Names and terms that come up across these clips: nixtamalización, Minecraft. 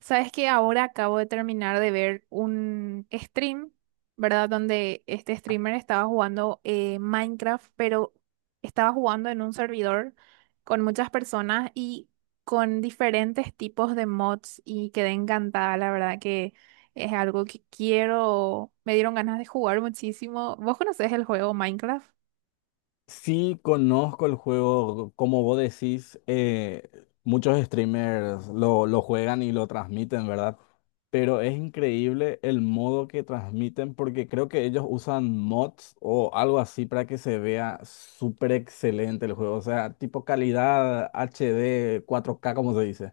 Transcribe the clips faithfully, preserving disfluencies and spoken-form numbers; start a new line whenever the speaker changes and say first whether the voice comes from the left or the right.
right: Sabes que ahora acabo de terminar de ver un stream, ¿verdad? Donde este streamer estaba jugando eh, Minecraft, pero estaba jugando en un servidor con muchas personas y con diferentes tipos de mods y quedé encantada, la verdad que es algo que quiero, me dieron ganas de jugar muchísimo. ¿Vos conocés el juego Minecraft?
left: Sí, conozco el juego, como vos decís, eh, muchos streamers lo, lo juegan y lo transmiten, ¿verdad? Pero es increíble el modo que transmiten porque creo que ellos usan mods o algo así para que se vea súper excelente el juego, o sea, tipo calidad H D, cuatro k como se dice.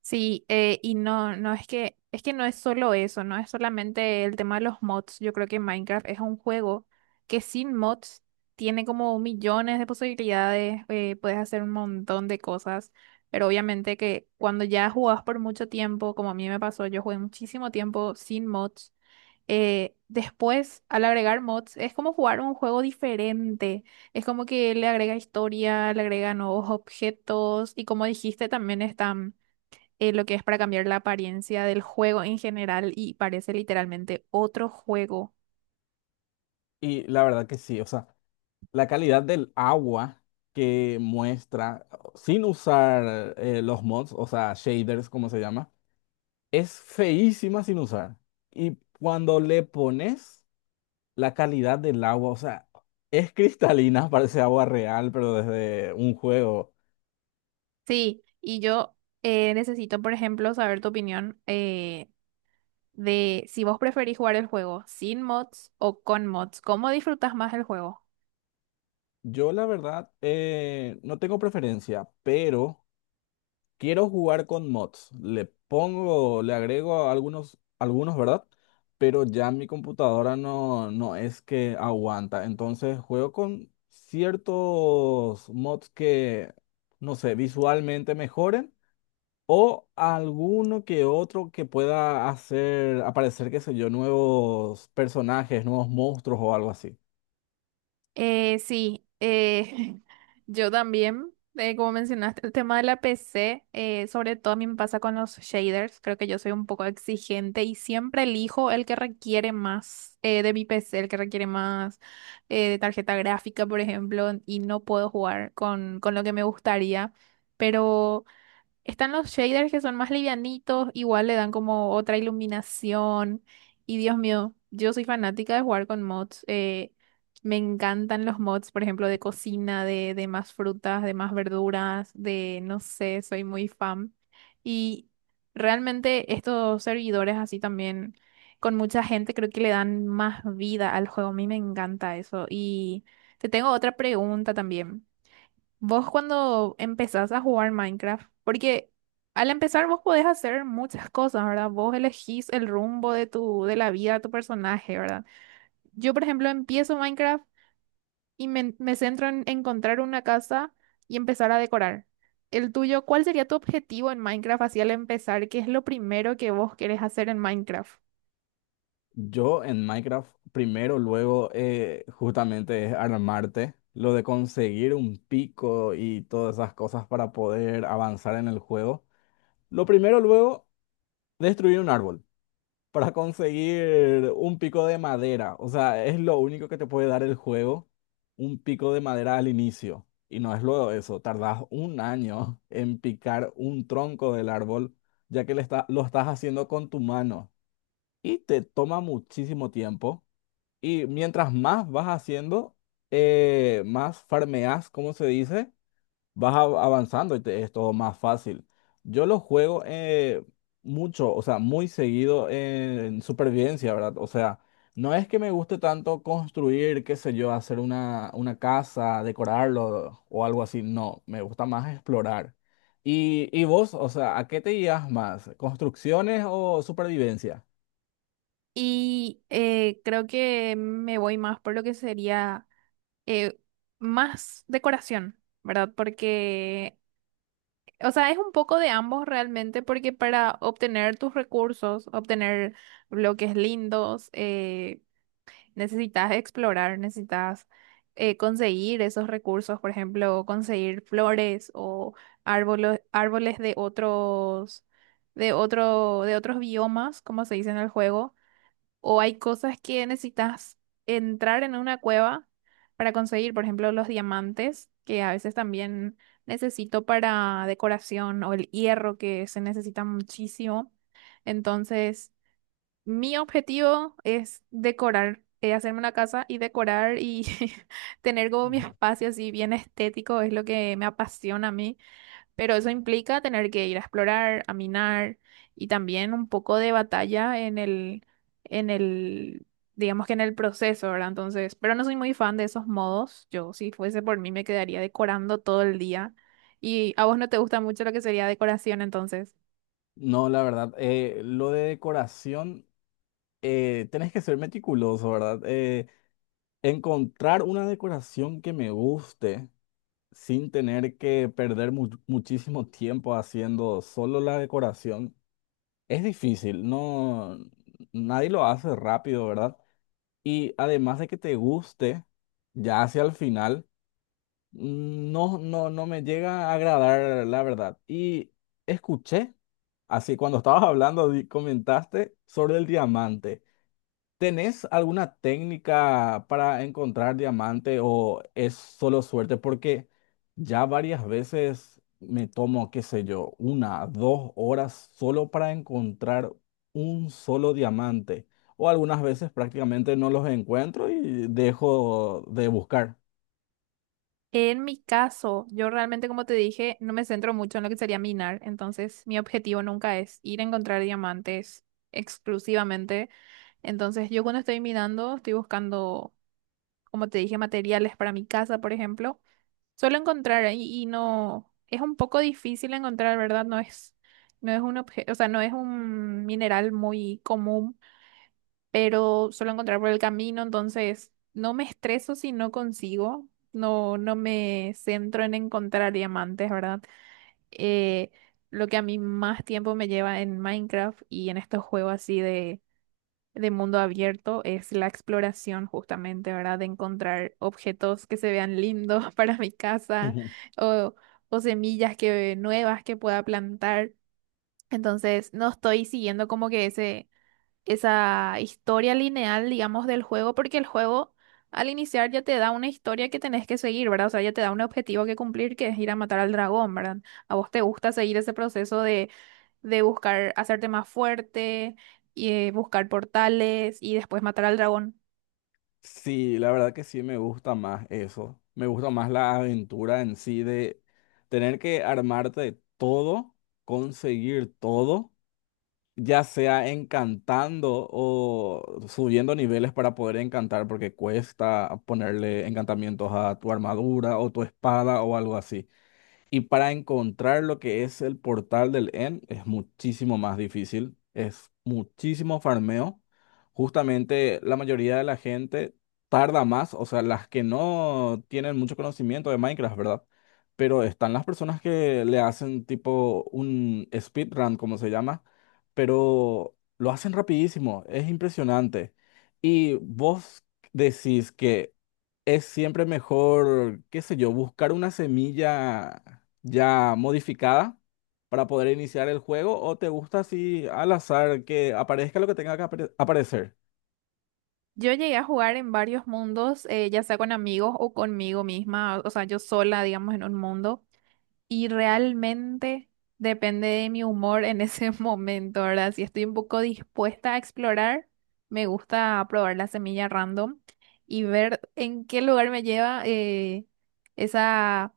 right: Sí, eh, y no, no es que, es que no es solo eso, no es solamente el tema de los mods. Yo creo que Minecraft es un juego que sin mods tiene como millones de posibilidades, eh, puedes hacer un montón de cosas, pero obviamente que cuando ya jugás por mucho tiempo, como a mí me pasó, yo jugué muchísimo tiempo sin mods. Eh, después, al agregar mods, es como jugar un juego diferente. Es como que le agrega historia, le agrega nuevos objetos y como dijiste, también están, eh, lo que es para cambiar la apariencia del juego en general, y parece literalmente otro juego.
left: Y la verdad que sí, o sea, la calidad del agua que muestra, sin usar eh, los mods, o sea, shaders, como se llama. Es feísima sin usar. Y cuando le pones la calidad del agua, o sea, es cristalina, parece agua real, pero desde un juego.
right: Sí, y yo, eh, necesito, por ejemplo, saber tu opinión, eh, de si vos preferís jugar el juego sin mods o con mods. ¿Cómo disfrutás más el juego?
left: Yo la verdad eh, no tengo preferencia, pero quiero jugar con mods. Le pongo, le agrego algunos, algunos, ¿verdad? Pero ya mi computadora no, no es que aguanta. Entonces juego con ciertos mods que, no sé, visualmente mejoren. O alguno que otro que pueda hacer aparecer, qué sé yo, nuevos personajes, nuevos monstruos o algo así.
right: Eh, sí, eh, yo también, eh, como mencionaste, el tema de la P C, eh, sobre todo a mí me pasa con los shaders, creo que yo soy un poco exigente y siempre elijo el que requiere más, eh, de mi P C, el que requiere más, eh, de tarjeta gráfica, por ejemplo, y no puedo jugar con, con lo que me gustaría. Están los shaders que son más livianitos, igual le dan como otra iluminación. Y Dios mío, yo soy fanática de jugar con mods. Eh, me encantan los mods, por ejemplo, de cocina, de, de más frutas, de más verduras, de no sé, soy muy fan. Y realmente estos servidores así también, con mucha gente, creo que le dan más vida al juego. A mí me encanta eso. Y te tengo otra pregunta también. Vos cuando empezás a jugar Minecraft, porque al empezar vos podés hacer muchas cosas, ¿verdad? Vos elegís el rumbo de tu, de la vida de tu personaje, ¿verdad? Yo, por ejemplo, empiezo Minecraft y me, me centro en encontrar una casa y empezar a decorar. El tuyo, ¿cuál sería tu objetivo en Minecraft así al empezar? ¿Qué es lo primero que vos querés hacer en Minecraft?
left: Yo en Minecraft primero, luego eh, justamente es armarte, lo de conseguir un pico y todas esas cosas para poder avanzar en el juego. Lo primero, luego, destruir un árbol, para conseguir un pico de madera. O sea, es lo único que te puede dar el juego, un pico de madera al inicio. Y no es luego eso, tardas un año en picar un tronco del árbol, ya que le está- lo estás haciendo con tu mano. Y te toma muchísimo tiempo. Y mientras más vas haciendo, eh, más farmeas, como se dice, vas av- avanzando y te es todo más fácil. Yo lo juego eh, mucho, o sea, muy seguido en supervivencia, ¿verdad? O sea, no es que me guste tanto construir, qué sé yo, hacer una, una casa, decorarlo o algo así, no, me gusta más explorar. Y, y vos, o sea, ¿a qué te guías más? ¿Construcciones o supervivencia?
right: Y eh, creo que me voy más por lo que sería, eh, más decoración, ¿verdad? Porque, o sea, es un poco de ambos realmente, porque para obtener tus recursos, obtener bloques lindos, eh, necesitas explorar, necesitas, eh, conseguir esos recursos, por ejemplo, conseguir flores o árboles, árboles de otros, de otro, de otros biomas, como se dice en el juego, o hay cosas que necesitas entrar en una cueva para conseguir, por ejemplo, los diamantes, que a veces también necesito para decoración, o el hierro, que se necesita muchísimo. Entonces, mi objetivo es decorar, eh, hacerme una casa y decorar y tener como mi espacio así bien estético, es lo que me apasiona a mí. Pero eso implica tener que ir a explorar, a minar, y también un poco de batalla en el, en el, digamos que en el proceso, ¿verdad? Entonces, pero no soy muy fan de esos modos. Yo, si fuese por mí, me quedaría decorando todo el día. Y a vos no te gusta mucho lo que sería decoración, entonces.
left: No, la verdad, eh, lo de decoración, eh, tenés que ser meticuloso, ¿verdad? Eh, Encontrar una decoración que me guste sin tener que perder mu- muchísimo tiempo haciendo solo la decoración es difícil, no, nadie lo hace rápido, ¿verdad? Y además de que te guste, ya hacia el final, no, no, no me llega a agradar, la verdad. Y escuché, así cuando estabas hablando, di- comentaste sobre el diamante. ¿Tenés alguna técnica para encontrar diamante o es solo suerte? Porque ya varias veces me tomo, qué sé yo, una, dos horas solo para encontrar un solo diamante. O algunas veces prácticamente no los encuentro y dejo de buscar.
right: En mi caso, yo realmente, como te dije, no me centro mucho en lo que sería minar. Entonces, mi objetivo nunca es ir a encontrar diamantes exclusivamente. Entonces, yo cuando estoy minando, estoy buscando, como te dije, materiales para mi casa, por ejemplo, suelo encontrar ahí y no, es un poco difícil encontrar, ¿verdad? No es, no es un objeto, o sea, no es un mineral muy común, pero suelo encontrar por el camino, entonces no me estreso si no consigo, no, no me centro en encontrar diamantes, ¿verdad? Eh, lo que a mí más tiempo me lleva en Minecraft y en estos juegos así de de mundo abierto es la exploración justamente, ¿verdad? De encontrar objetos que se vean lindos para mi casa
left: Ujú.
right: o, o semillas que, nuevas que pueda plantar. Entonces, no estoy siguiendo como que ese, esa historia lineal, digamos, del juego, porque el juego al iniciar ya te da una historia que tenés que seguir, ¿verdad? O sea, ya te da un objetivo que cumplir, que es ir a matar al dragón, ¿verdad? ¿A vos te gusta seguir ese proceso de de buscar hacerte más fuerte y eh, buscar portales y después matar al dragón?
left: Sí, la verdad que sí me gusta más eso. Me gusta más la aventura en sí de tener que armarte todo, conseguir todo, ya sea encantando o subiendo niveles para poder encantar, porque cuesta ponerle encantamientos a tu armadura o tu espada o algo así. Y para encontrar lo que es el portal del end es muchísimo más difícil, es muchísimo farmeo. Justamente la mayoría de la gente tarda más, o sea, las que no tienen mucho conocimiento de Minecraft, ¿verdad? Pero están las personas que le hacen tipo un speedrun, como se llama, pero lo hacen rapidísimo, es impresionante. Y vos decís que es siempre mejor, qué sé yo, buscar una semilla ya modificada para poder iniciar el juego, o te gusta así al azar que aparezca lo que tenga que apare- aparecer?
right: Yo llegué a jugar en varios mundos, eh, ya sea con amigos o conmigo misma, o sea, yo sola, digamos, en un mundo. Y realmente depende de mi humor en ese momento, ¿verdad? Si estoy un poco dispuesta a explorar, me gusta probar la semilla random y ver en qué lugar me lleva, eh, esa,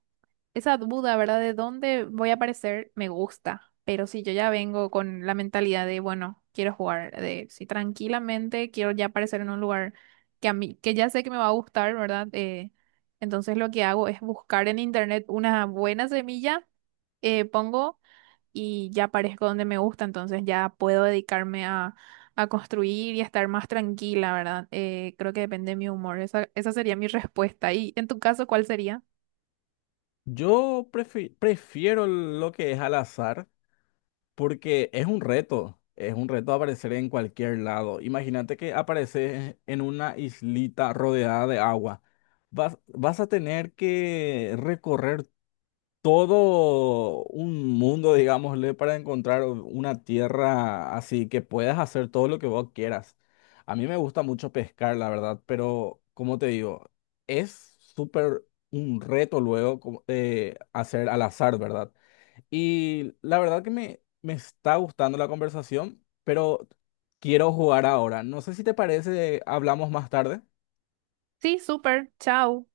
right: esa duda, ¿verdad? De dónde voy a aparecer, me gusta. Pero si yo ya vengo con la mentalidad de, bueno, quiero jugar, de si tranquilamente quiero ya aparecer en un lugar que a mí, que ya sé que me va a gustar, ¿verdad? Eh, entonces lo que hago es buscar en internet una buena semilla, eh, pongo y ya aparezco donde me gusta, entonces ya puedo dedicarme a, a construir y a estar más tranquila, ¿verdad? Eh, creo que depende de mi humor. Esa, esa sería mi respuesta. ¿Y en tu caso, cuál sería?
left: Yo prefi- prefiero lo que es al azar porque es un reto, es un reto aparecer en cualquier lado. Imagínate que apareces en una islita rodeada de agua. Vas, vas a tener que recorrer todo un mundo, digámosle, para encontrar una tierra así que puedas hacer todo lo que vos quieras. A mí me gusta mucho pescar, la verdad, pero como te digo, es súper un reto luego como, eh, hacer al azar, ¿verdad? Y la verdad que me, me está gustando la conversación, pero quiero jugar ahora. No sé si te parece, hablamos más tarde.
right: Sí, súper, chao.